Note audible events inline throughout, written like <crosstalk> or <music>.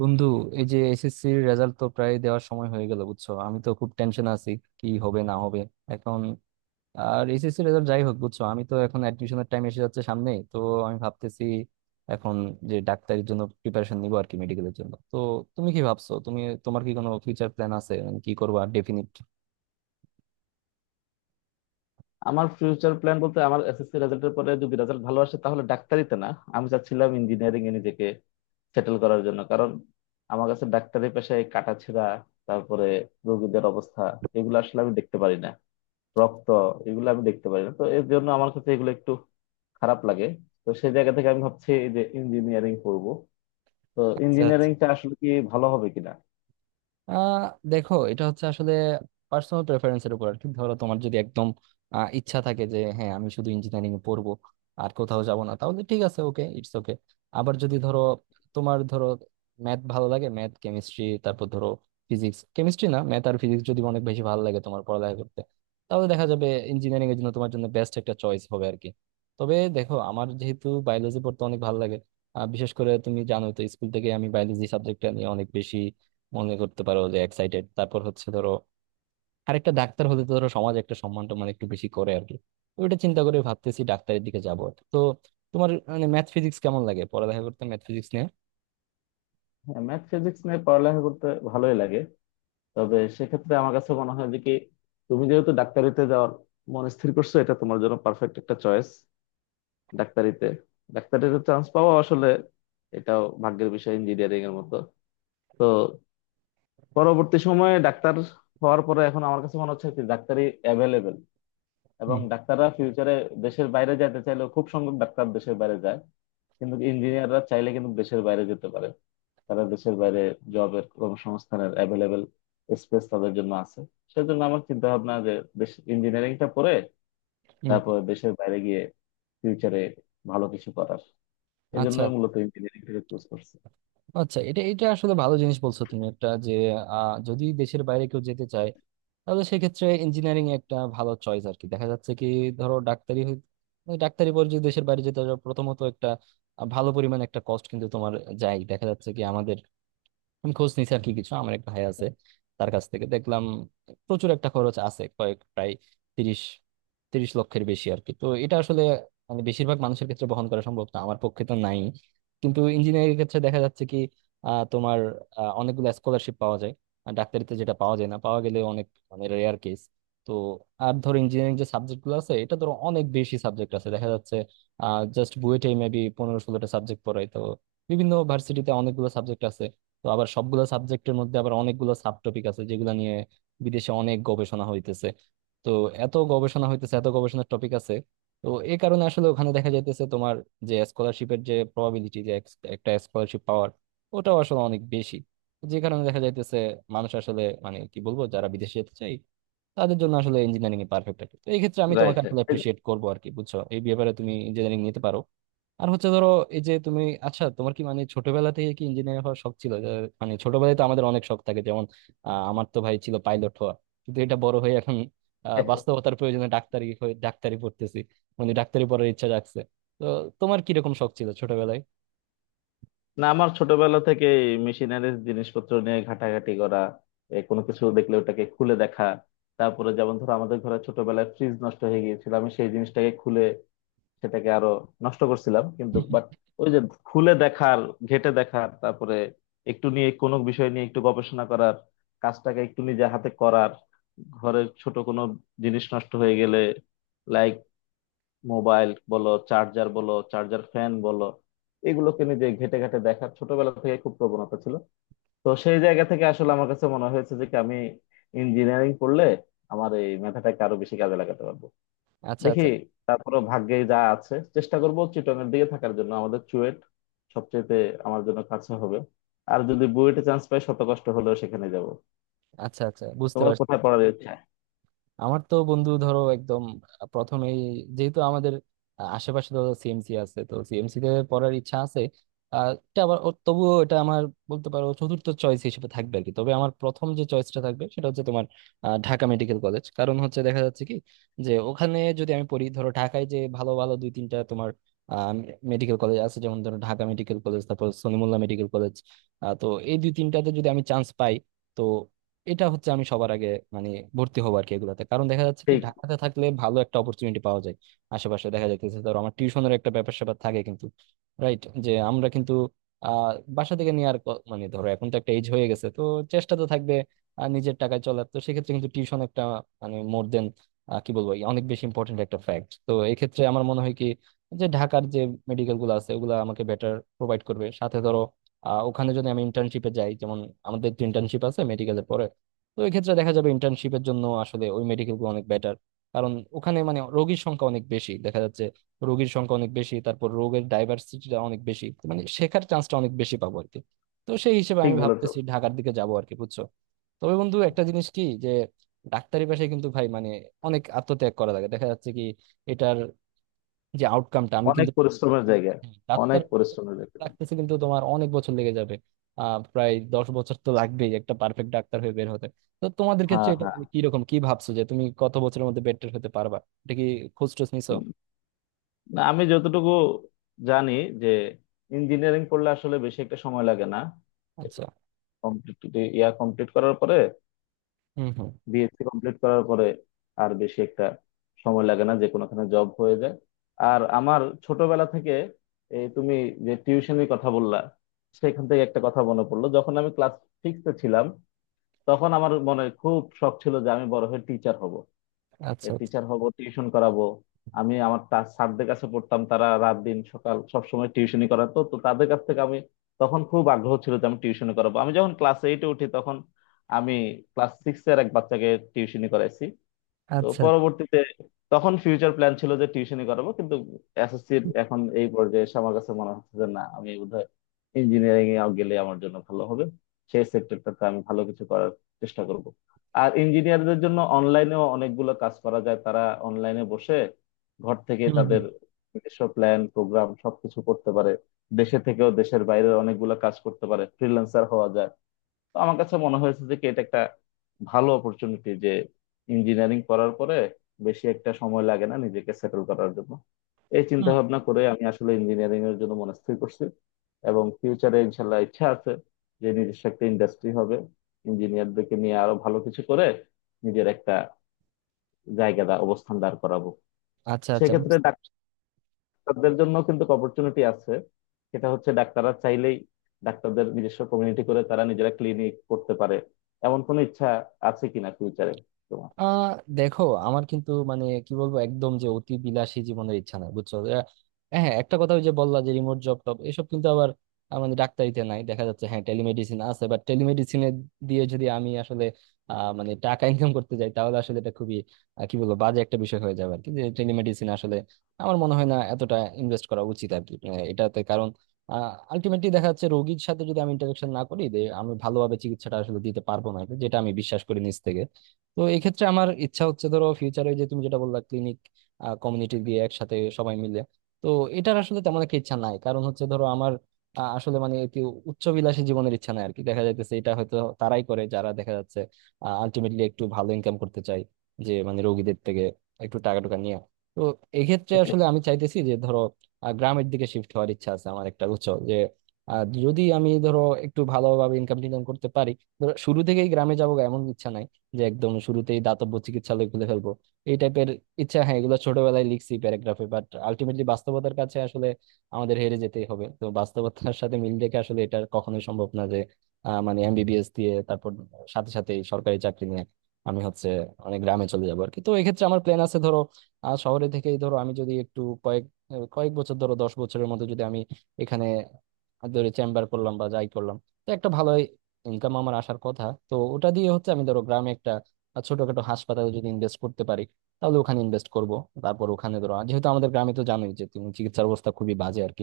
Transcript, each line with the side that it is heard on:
right: বন্ধু, এই যে এসএসসি এর রেজাল্ট তো প্রায় দেওয়ার সময় হয়ে গেল, বুঝছো? আমি তো খুব টেনশন আছি কি হবে না হবে এখন। আর এসএসসি রেজাল্ট যাই হোক বুঝছো, আমি তো এখন অ্যাডমিশনের টাইম এসে যাচ্ছে সামনে তো। আমি ভাবতেছি এখন যে ডাক্তারির জন্য প্রিপারেশন নিবো আর কি, মেডিকেলের জন্য তো। তুমি কি ভাবছো? তুমি তোমার কি কোনো ফিউচার প্ল্যান আছে? মানে কি করবা ডেফিনিট?
left: আমার ফিউচার প্ল্যান বলতে আমার এসএসসি রেজাল্টের পরে যদি রেজাল্ট ভালো আসে তাহলে ডাক্তারিতে না, আমি চাচ্ছিলাম ইঞ্জিনিয়ারিং এ নিজেকে সেটেল করার জন্য। কারণ আমার কাছে ডাক্তারি পেশায় কাটাছেঁড়া, তারপরে রোগীদের অবস্থা, এগুলো আসলে আমি দেখতে পারি না। রক্ত, এগুলো আমি দেখতে পারি না, তো এর জন্য আমার কাছে এগুলো একটু খারাপ লাগে। তো সেই জায়গা থেকে আমি ভাবছি এই যে ইঞ্জিনিয়ারিং পড়বো, তো
right: আচ্ছা।
left: ইঞ্জিনিয়ারিংটা আসলে কি ভালো হবে কিনা।
right: আহ দেখো, এটা হচ্ছে আসলে পার্সোনাল প্রেফারেন্সের উপর আর কি। ধরো তোমার যদি একদম ইচ্ছা থাকে যে হ্যাঁ আমি শুধু ইঞ্জিনিয়ারিং পড়বো, আর কোথাও যাব না, তাহলে ঠিক আছে, ওকে, ইটস ওকে। আবার যদি ধরো তোমার ধরো ম্যাথ ভালো লাগে, ম্যাথ কেমিস্ট্রি, তারপর ধরো ফিজিক্স কেমিস্ট্রি, না ম্যাথ আর ফিজিক্স যদি অনেক বেশি ভালো লাগে তোমার পড়ালেখা করতে, তাহলে দেখা যাবে ইঞ্জিনিয়ারিং এর জন্য তোমার জন্য বেস্ট একটা চয়েস হবে আর কি। তবে দেখো, আমার যেহেতু বায়োলজি পড়তে অনেক ভালো লাগে, বিশেষ করে তুমি জানোই তো স্কুল থেকে আমি বায়োলজি সাবজেক্টটা নিয়ে অনেক বেশি, মনে করতে পারো যে, এক্সাইটেড। তারপর হচ্ছে ধরো আরেকটা, ডাক্তার হতে তো ধরো সমাজ একটা সম্মান টম্মান একটু বেশি করে আর কি। ওইটা চিন্তা করে ভাবতেছি ডাক্তারের দিকে যাবো। তো তোমার মানে ম্যাথ ফিজিক্স কেমন লাগে পড়ালেখা করতে, ম্যাথ ফিজিক্স নিয়ে?
left: ম্যাথ ফিজিক্স নিয়ে পড়ালেখা করতে ভালোই লাগে, তবে সেক্ষেত্রে আমার কাছে মনে হয় যে কি তুমি যেহেতু ডাক্তারিতে যাওয়ার মন স্থির করছো, এটা তোমার জন্য পারফেক্ট একটা চয়েস। ডাক্তারিতে ডাক্তারিতে চান্স পাওয়া আসলে এটাও ভাগ্যের বিষয়, ইঞ্জিনিয়ারিং এর মতো। তো পরবর্তী সময়ে ডাক্তার হওয়ার পরে এখন আমার কাছে মনে হচ্ছে কি ডাক্তারি অ্যাভেলেবেল, এবং
right: হুম
left: ডাক্তাররা ফিউচারে দেশের বাইরে যেতে চাইলেও খুব সংখ্যক ডাক্তার দেশের বাইরে যায়, কিন্তু ইঞ্জিনিয়াররা চাইলে কিন্তু দেশের বাইরে যেতে পারে। তারা দেশের বাইরে জবের কর্মসংস্থানের অ্যাভেলেবেল স্পেস তাদের জন্য আছে। সেজন্য আমার চিন্তা ভাবনা যে দেশ ইঞ্জিনিয়ারিংটা পড়ে
right: হুম।
left: তারপর দেশের বাইরে গিয়ে ফিউচারে ভালো কিছু করার, এই
right: আচ্ছা
left: জন্যই মূলত ইঞ্জিনিয়ারিংটাকে চুজ করছি।
right: আচ্ছা, এটা এটা আসলে ভালো জিনিস বলছো তুমি একটা, যে যদি দেশের বাইরে কেউ যেতে চায় তাহলে সেক্ষেত্রে ইঞ্জিনিয়ারিং একটা ভালো চয়েস আর কি। দেখা যাচ্ছে কি ধরো ওই ডাক্তারি পর যদি দেশের বাইরে যেতে চাও, প্রথমত একটা ভালো পরিমাণ একটা কস্ট কিন্তু তোমার যায়। দেখা যাচ্ছে কি আমাদের, আমি খোঁজ নিছি আর কি কিছু, আমার একটা ভাই আছে, তার কাছ থেকে দেখলাম প্রচুর একটা খরচ আছে, কয়েক প্রায় তিরিশ তিরিশ লক্ষের বেশি আর কি। তো এটা আসলে মানে বেশিরভাগ মানুষের ক্ষেত্রে বহন করা সম্ভব না, আমার পক্ষে তো নাই। কিন্তু ইঞ্জিনিয়ারিং এর ক্ষেত্রে দেখা যাচ্ছে কি তোমার অনেকগুলো স্কলারশিপ পাওয়া যায়। আর ডাক্তারিতে যেটা পাওয়া যায় না, পাওয়া গেলে অনেক মানে রেয়ার কেস। তো আর ধরো ইঞ্জিনিয়ারিং যে সাবজেক্ট গুলো আছে, এটা ধরো অনেক বেশি সাবজেক্ট আছে দেখা যাচ্ছে। জাস্ট বুয়েটে মেবি 15-16টা সাবজেক্ট পড়ায় তো, বিভিন্ন ভার্সিটিতে অনেকগুলো সাবজেক্ট আছে। তো আবার সবগুলো সাবজেক্টের মধ্যে আবার অনেকগুলো সাব টপিক আছে যেগুলো নিয়ে বিদেশে অনেক গবেষণা হইতেছে। তো এত গবেষণা হইতেছে, এত গবেষণার টপিক আছে, তো এই কারণে আসলে ওখানে দেখা যাইতেছে তোমার যে স্কলারশিপের যে প্রবাবিলিটি, যে একটা স্কলারশিপ পাওয়ার, ওটাও আসলে অনেক বেশি। যে কারণে দেখা যাইতেছে মানুষ আসলে, মানে কি বলবো, যারা বিদেশে যেতে চায় তাদের জন্য আসলে ইঞ্জিনিয়ারিং এ পারফেক্ট আর কি। তো এই ক্ষেত্রে আমি তোমাকে
left: রাইট।
right: আসলে অ্যাপ্রিসিয়েট করবো আর কি, বুঝছো? এই ব্যাপারে তুমি ইঞ্জিনিয়ারিং নিতে পারো। আর হচ্ছে ধরো এই যে তুমি, আচ্ছা তোমার কি মানে ছোটবেলা থেকে কি ইঞ্জিনিয়ার হওয়ার শখ ছিল যে, মানে ছোটবেলায় তো আমাদের অনেক শখ থাকে যেমন আমার তো ভাই ছিল পাইলট হওয়া, কিন্তু এটা বড় হয়ে এখন
left: <laughs>
right: বাস্তবতার প্রয়োজনে ডাক্তারি হয়ে ডাক্তারি পড়তেছি, মানে ডাক্তারি পড়ার ইচ্ছা জাগছে। তো তোমার কিরকম শখ ছিল ছোটবেলায়?
left: না, আমার ছোটবেলা থেকে মেশিনারিজ জিনিসপত্র নিয়ে ঘাটাঘাটি করা, কোনো কিছু দেখলে ওটাকে খুলে দেখা। তারপরে যেমন ধরো আমাদের ঘরে ছোটবেলায় ফ্রিজ নষ্ট হয়ে গিয়েছিল, আমি সেই জিনিসটাকে খুলে সেটাকে আরো নষ্ট করছিলাম, কিন্তু বাট
right: <laughs>
left: ওই যে খুলে দেখার, ঘেঁটে দেখার, তারপরে একটু নিয়ে কোনো বিষয় নিয়ে একটু গবেষণা করার, কাজটাকে একটু নিজে হাতে করার, ঘরের ছোট কোনো জিনিস নষ্ট হয়ে গেলে লাইক মোবাইল বলো, চার্জার বলো, চার্জার ফ্যান বলো, এগুলোকে নিজে ঘেঁটে ঘেঁটে দেখার ছোটবেলা থেকে খুব প্রবণতা ছিল। তো সেই জায়গা থেকে আসলে আমার কাছে মনে হয়েছে যে কি আমি ইঞ্জিনিয়ারিং পড়লে আমার এই মেধাটাকে আরো বেশি কাজে লাগাতে পারবো।
right: আচ্ছা
left: দেখি,
right: আচ্ছা।
left: তারপরে ভাগ্যে যা আছে চেষ্টা করব। চিটগাং দিকে থাকার জন্য আমাদের চুয়েট সবচেয়ে আমার জন্য কাছে হবে, আর যদি বুয়েটে চান্স পাই শত কষ্ট হলেও সেখানে যাব।
right: আচ্ছা আচ্ছা, বুঝতে
left: তোমার
right: পারছি।
left: কোথায় পড়ার ইচ্ছা?
right: আমার তো বন্ধু ধরো একদম প্রথমেই, যেহেতু আমাদের আশেপাশে তো সিএমসি আছে, তো সিএমসি তে পড়ার ইচ্ছা আছে। এটা আবার তবুও এটা আমার, বলতে পারো চতুর্থ চয়েস হিসেবে থাকবে আর কি। তবে আমার প্রথম যে চয়েসটা থাকবে সেটা হচ্ছে তোমার ঢাকা মেডিকেল কলেজ। কারণ হচ্ছে দেখা যাচ্ছে কি যে ওখানে যদি আমি পড়ি, ধরো ঢাকায় যে ভালো ভালো 2-3টা তোমার মেডিকেল কলেজ আছে, যেমন ধরো ঢাকা মেডিকেল কলেজ, তারপর সলিমুল্লাহ মেডিকেল কলেজ, তো এই 2-3টাতে যদি আমি চান্স পাই, তো এটা হচ্ছে আমি সবার আগে, মানে, ভর্তি হবো আর কি এগুলাতে। কারণ দেখা যাচ্ছে কি
left: ঠিক,
right: ঢাকাতে থাকলে ভালো একটা অপরচুনিটি পাওয়া যায় আশেপাশে। দেখা যাইতেছে ধরো আমার টিউশনের একটা ব্যাপার স্যাপার থাকে কিন্তু, রাইট? যে আমরা কিন্তু আহ বাসা থেকে নিয়ে আর মানে ধরো এখন তো একটা এজ হয়ে গেছে, তো চেষ্টা তো থাকবে আর নিজের টাকায় চলার, তো সেক্ষেত্রে কিন্তু টিউশন একটা মানে মোর দেন, কি বলবো, অনেক বেশি ইম্পর্টেন্ট একটা ফ্যাক্ট। তো এক্ষেত্রে আমার মনে হয় কি যে ঢাকার যে মেডিকেল গুলো আছে, ওগুলো আমাকে বেটার প্রোভাইড করবে। সাথে ধরো ওখানে যদি আমি ইন্টার্নশিপে যাই, যেমন আমাদের তো ইন্টার্নশিপ আছে মেডিকেলের পরে, তো এক্ষেত্রে দেখা যাবে ইন্টার্নশিপের জন্য আসলে ওই মেডিকেল গুলো অনেক বেটার। কারণ ওখানে মানে রোগীর সংখ্যা অনেক বেশি দেখা যাচ্ছে, রোগীর সংখ্যা অনেক বেশি, তারপর রোগের ডাইভার্সিটিটা অনেক বেশি, তো মানে শেখার চান্সটা অনেক বেশি পাবো আর কি। তো সেই হিসেবে
left: ঠিক
right: আমি
left: বলেছো।
right: ভাবতেছি ঢাকার দিকে যাবো আর কি, বুঝছো? তবে বন্ধু একটা জিনিস কি, যে ডাক্তারি পেশায় কিন্তু ভাই মানে অনেক আত্মত্যাগ করা লাগে। দেখা যাচ্ছে কি এটার যে আউটকামটা আমি
left: অনেক
right: কিন্তু
left: পরিশ্রমের জায়গা।
right: ডাক্তার
left: অনেক পরিশ্রমের জায়গা।
right: লাগতেছে, কিন্তু তোমার অনেক বছর লেগে যাবে। প্রায় 10 বছর তো লাগবেই একটা পারফেক্ট ডাক্তার হয়ে বের হতে। তো তোমাদের ক্ষেত্রে
left: হ্যাঁ,
right: এটা
left: হ্যাঁ।
right: কি রকম, কি ভাবছো যে তুমি কত বছরের মধ্যে বেটার হতে পারবা? এটা কি খোঁজ টোজ নিছো?
left: উম, না, আমি যতটুকু জানি যে ইঞ্জিনিয়ারিং পড়লে আসলে বেশি একটা সময় লাগে না।
right: আচ্ছা।
left: কমপ্লিট, ইয়া কমপ্লিট করার পরে,
right: হুম হুম।
left: বিএসসি কমপ্লিট করার পরে আর বেশি একটা সময় লাগে না, যে কোনোখানে জব হয়ে যায়। আর আমার ছোটবেলা থেকে এই তুমি যে টিউশনের কথা বললা, সেখান থেকে একটা কথা মনে পড়লো, যখন আমি ক্লাস সিক্সে ছিলাম তখন আমার মনে খুব শখ ছিল যে আমি বড় হয়ে টিচার হব।
right: আচ্ছা আচ্ছা
left: টিচার হব, টিউশন করাবো। আমি আমার স্যারদের কাছে পড়তাম, তারা রাত দিন সকাল সব সময় টিউশনি করাতো, তো তাদের কাছ থেকে আমি তখন খুব আগ্রহ ছিল যে আমি টিউশনি করাবো। আমি যখন ক্লাস এইটে উঠি তখন আমি ক্লাস সিক্স এর এক বাচ্চাকে টিউশনি করাইছি। তো
right: আচ্ছা।
left: পরবর্তীতে তখন ফিউচার প্ল্যান ছিল যে টিউশনই করাবো, কিন্তু এসএসসির এখন এই পর্যায়ে এসে আমার কাছে মনে হচ্ছে যে না, আমি বোধহয় ইঞ্জিনিয়ারিং এ গেলে আমার জন্য ভালো হবে, সেই সেক্টরটাতে আমি ভালো কিছু করার চেষ্টা করব। আর ইঞ্জিনিয়ারদের জন্য অনলাইনেও অনেকগুলো কাজ করা যায়, তারা অনলাইনে বসে ঘর থেকে
right: হুম হুম।
left: তাদের নিজস্ব প্ল্যান প্রোগ্রাম সবকিছু করতে পারে, দেশে থেকেও দেশের বাইরে অনেকগুলো কাজ করতে পারে, ফ্রিল্যান্সার হওয়া যায়। তো আমার কাছে মনে হয়েছে যে কি এটা একটা ভালো অপরচুনিটি যে ইঞ্জিনিয়ারিং করার পরে বেশি একটা সময় লাগে না নিজেকে সেটেল করার জন্য। এই চিন্তা
right: হুম।
left: ভাবনা করে আমি আসলে ইঞ্জিনিয়ারিং এর জন্য মনস্থির করছি। এবং ফিউচারে ইনশাল্লাহ ইচ্ছা আছে যে নিজস্ব একটা ইন্ডাস্ট্রি হবে, ইঞ্জিনিয়ারদেরকে নিয়ে আরো ভালো কিছু করে নিজের একটা জায়গা দা অবস্থান দাঁড় করাবো।
right: আচ্ছা আচ্ছা।
left: সেক্ষেত্রে ডাক্তারদের জন্য কিন্তু অপরচুনিটি আছে, সেটা হচ্ছে ডাক্তাররা চাইলেই ডাক্তারদের নিজস্ব কমিউনিটি করে তারা নিজেরা ক্লিনিক করতে পারে, এমন কোনো ইচ্ছা আছে কিনা ফিউচারে তোমার?
right: আহ দেখো আমার কিন্তু মানে কি বলবো একদম যে অতি বিলাসী জীবনের ইচ্ছা নাই, বুঝছো? হ্যাঁ একটা কথা, ওই যে বললা যে রিমোট জব টব এসব, কিন্তু আবার মানে ডাক্তারিতে নাই দেখা যাচ্ছে, হ্যাঁ টেলিমেডিসিন আছে, বাট টেলিমেডিসিনে দিয়ে যদি আমি আসলে মানে টাকা ইনকাম করতে যাই, তাহলে আসলে এটা খুবই কি বলবো, বাজে একটা বিষয় হয়ে যাবে আর কি। যে টেলিমেডিসিন আসলে আমার মনে হয় না এতটা ইনভেস্ট করা উচিত আর কি এটাতে। কারণ আলটিমেটলি দেখা যাচ্ছে রোগীর সাথে যদি আমি ইন্টারাকশন না করি, যে আমি ভালোভাবে চিকিৎসাটা আসলে দিতে পারবো না, এটা যেটা আমি বিশ্বাস করি নিজ থেকে। তো এক্ষেত্রে আমার ইচ্ছা হচ্ছে ধরো ফিউচারে যে তুমি যেটা বললা ক্লিনিক কমিউনিটি দিয়ে একসাথে সবাই মিলে, তো এটার আসলে তেমন একটা ইচ্ছা নাই। কারণ হচ্ছে ধরো আমার আসলে মানে একটি উচ্চবিলাসী জীবনের ইচ্ছা নাই আর কি। দেখা যাইতেছে এটা হয়তো তারাই করে যারা দেখা যাচ্ছে আলটিমেটলি একটু ভালো ইনকাম করতে চাই, যে মানে রোগীদের থেকে একটু টাকা টুকা নিয়ে। তো এক্ষেত্রে আসলে আমি চাইতেছি যে ধরো গ্রামের দিকে শিফট হওয়ার ইচ্ছা আছে আমার একটা, উচ্চ যে যদি আমি ধরো একটু ভালোভাবে ইনকাম টিনকাম করতে পারি, ধরো শুরু থেকেই গ্রামে যাবো এমন ইচ্ছা নাই, যে একদম শুরুতেই দাতব্য চিকিৎসালয় খুলে ফেলবো এই টাইপের ইচ্ছা। হ্যাঁ এগুলো ছোটবেলায় লিখছি প্যারাগ্রাফে, বাট আলটিমেটলি বাস্তবতার কাছে আসলে আমাদের হেরে যেতেই হবে। তো বাস্তবতার সাথে মিল রেখে আসলে এটা কখনোই সম্ভব না যে মানে এমবিবিএস দিয়ে তারপর সাথে সাথে সরকারি চাকরি নিয়ে আমি হচ্ছে অনেক গ্রামে চলে যাবো আর কি। তো এক্ষেত্রে আমার প্ল্যান আছে ধরো শহরে থেকেই ধরো আমি যদি একটু কয়েক কয়েক বছর ধরো 10 বছরের মধ্যে যদি আমি এখানে ধরে চেম্বার করলাম বা যাই করলাম, তো একটা ভালো ইনকাম আমার আসার কথা। তো ওটা দিয়ে হচ্ছে আমি ধরো গ্রামে একটা ছোটখাটো হাসপাতালে যদি ইনভেস্ট করতে পারি, তাহলে ওখানে ইনভেস্ট করব। তারপর ওখানে ধরো যেহেতু আমাদের গ্রামে তো জানোই যে তুমি চিকিৎসার অবস্থা খুবই বাজে আর কি,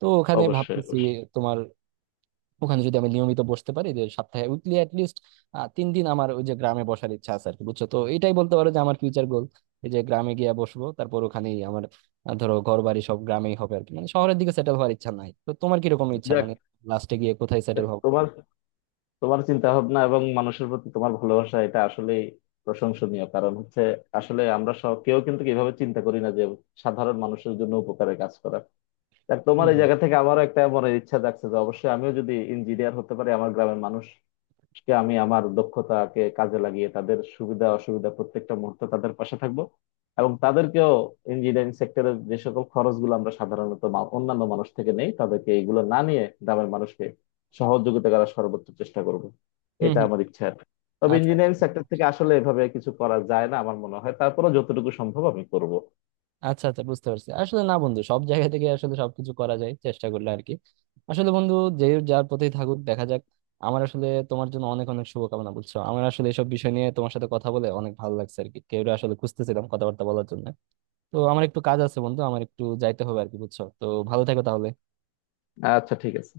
right: তো ওখানে
left: অবশ্যই,
right: ভাবতেছি
left: অবশ্যই।
right: তোমার, ওখানে যদি আমি নিয়মিত বসতে পারি, যে সপ্তাহে উইকলি অ্যাটলিস্ট 3 দিন আমার ওই যে গ্রামে বসার ইচ্ছা আছে আর কি, বুঝছো? তো এটাই বলতে পারো যে আমার ফিউচার গোল, এই যে গ্রামে গিয়ে বসবো। তারপর ওখানেই আমার ধরো ঘর বাড়ি সব গ্রামেই হবে আর কি, মানে শহরের দিকে সেটেল হওয়ার ইচ্ছা নাই। তো তোমার কিরকম ইচ্ছা,
left: যাক,
right: মানে লাস্টে গিয়ে কোথায় সেটেল হবে?
left: তোমার তোমার চিন্তা ভাবনা এবং মানুষের প্রতি তোমার ভালোবাসা এটা আসলেই প্রশংসনীয়। কারণ হচ্ছে আসলে আমরা সব কেউ কিন্তু এভাবে চিন্তা করি না যে সাধারণ মানুষের জন্য উপকারে কাজ করা। দেখ তোমার
right: হম
left: এই জায়গা থেকে আমারও একটা মনের ইচ্ছা জাগছে যে অবশ্যই আমিও যদি ইঞ্জিনিয়ার হতে পারি আমার গ্রামের মানুষকে আমি আমার দক্ষতাকে কাজে লাগিয়ে তাদের সুবিধা অসুবিধা প্রত্যেকটা মুহূর্তে তাদের পাশে থাকবো। এবং তাদেরকেও ইঞ্জিনিয়ারিং সেক্টরের যে সকল খরচগুলো আমরা সাধারণত অন্যান্য মানুষ থেকে নেই তাদেরকে এইগুলো না নিয়ে গ্রামের মানুষকে সহযোগিতা করার সর্বোচ্চ চেষ্টা করব। এটা
right: হম।
left: আমার ইচ্ছা আর কি। তবে
right: আচ্ছা আচ্ছা।
left: ইঞ্জিনিয়ারিং সেক্টর থেকে আসলে এভাবে কিছু করা যায় না আমার মনে হয়, তারপরেও যতটুকু সম্ভব আমি করব।
right: আচ্ছা আচ্ছা, বুঝতে পারছি। আসলে না বন্ধু, সব জায়গা থেকে আসলে সবকিছু করা যায় চেষ্টা করলে আর কি। আসলে বন্ধু, যে যার পথেই থাকুক, দেখা যাক। আমার আসলে তোমার জন্য অনেক অনেক শুভকামনা। বলছো আমার আসলে এসব বিষয় নিয়ে তোমার সাথে কথা বলে অনেক ভালো লাগছে আর কি, কেউ আসলে খুঁজতেছিলাম কথাবার্তা বলার জন্য। তো আমার একটু কাজ আছে বন্ধু, আমার একটু যাইতে হবে আর কি, বুঝছো? তো ভালো থেকো তাহলে।
left: আচ্ছা, ঠিক আছে।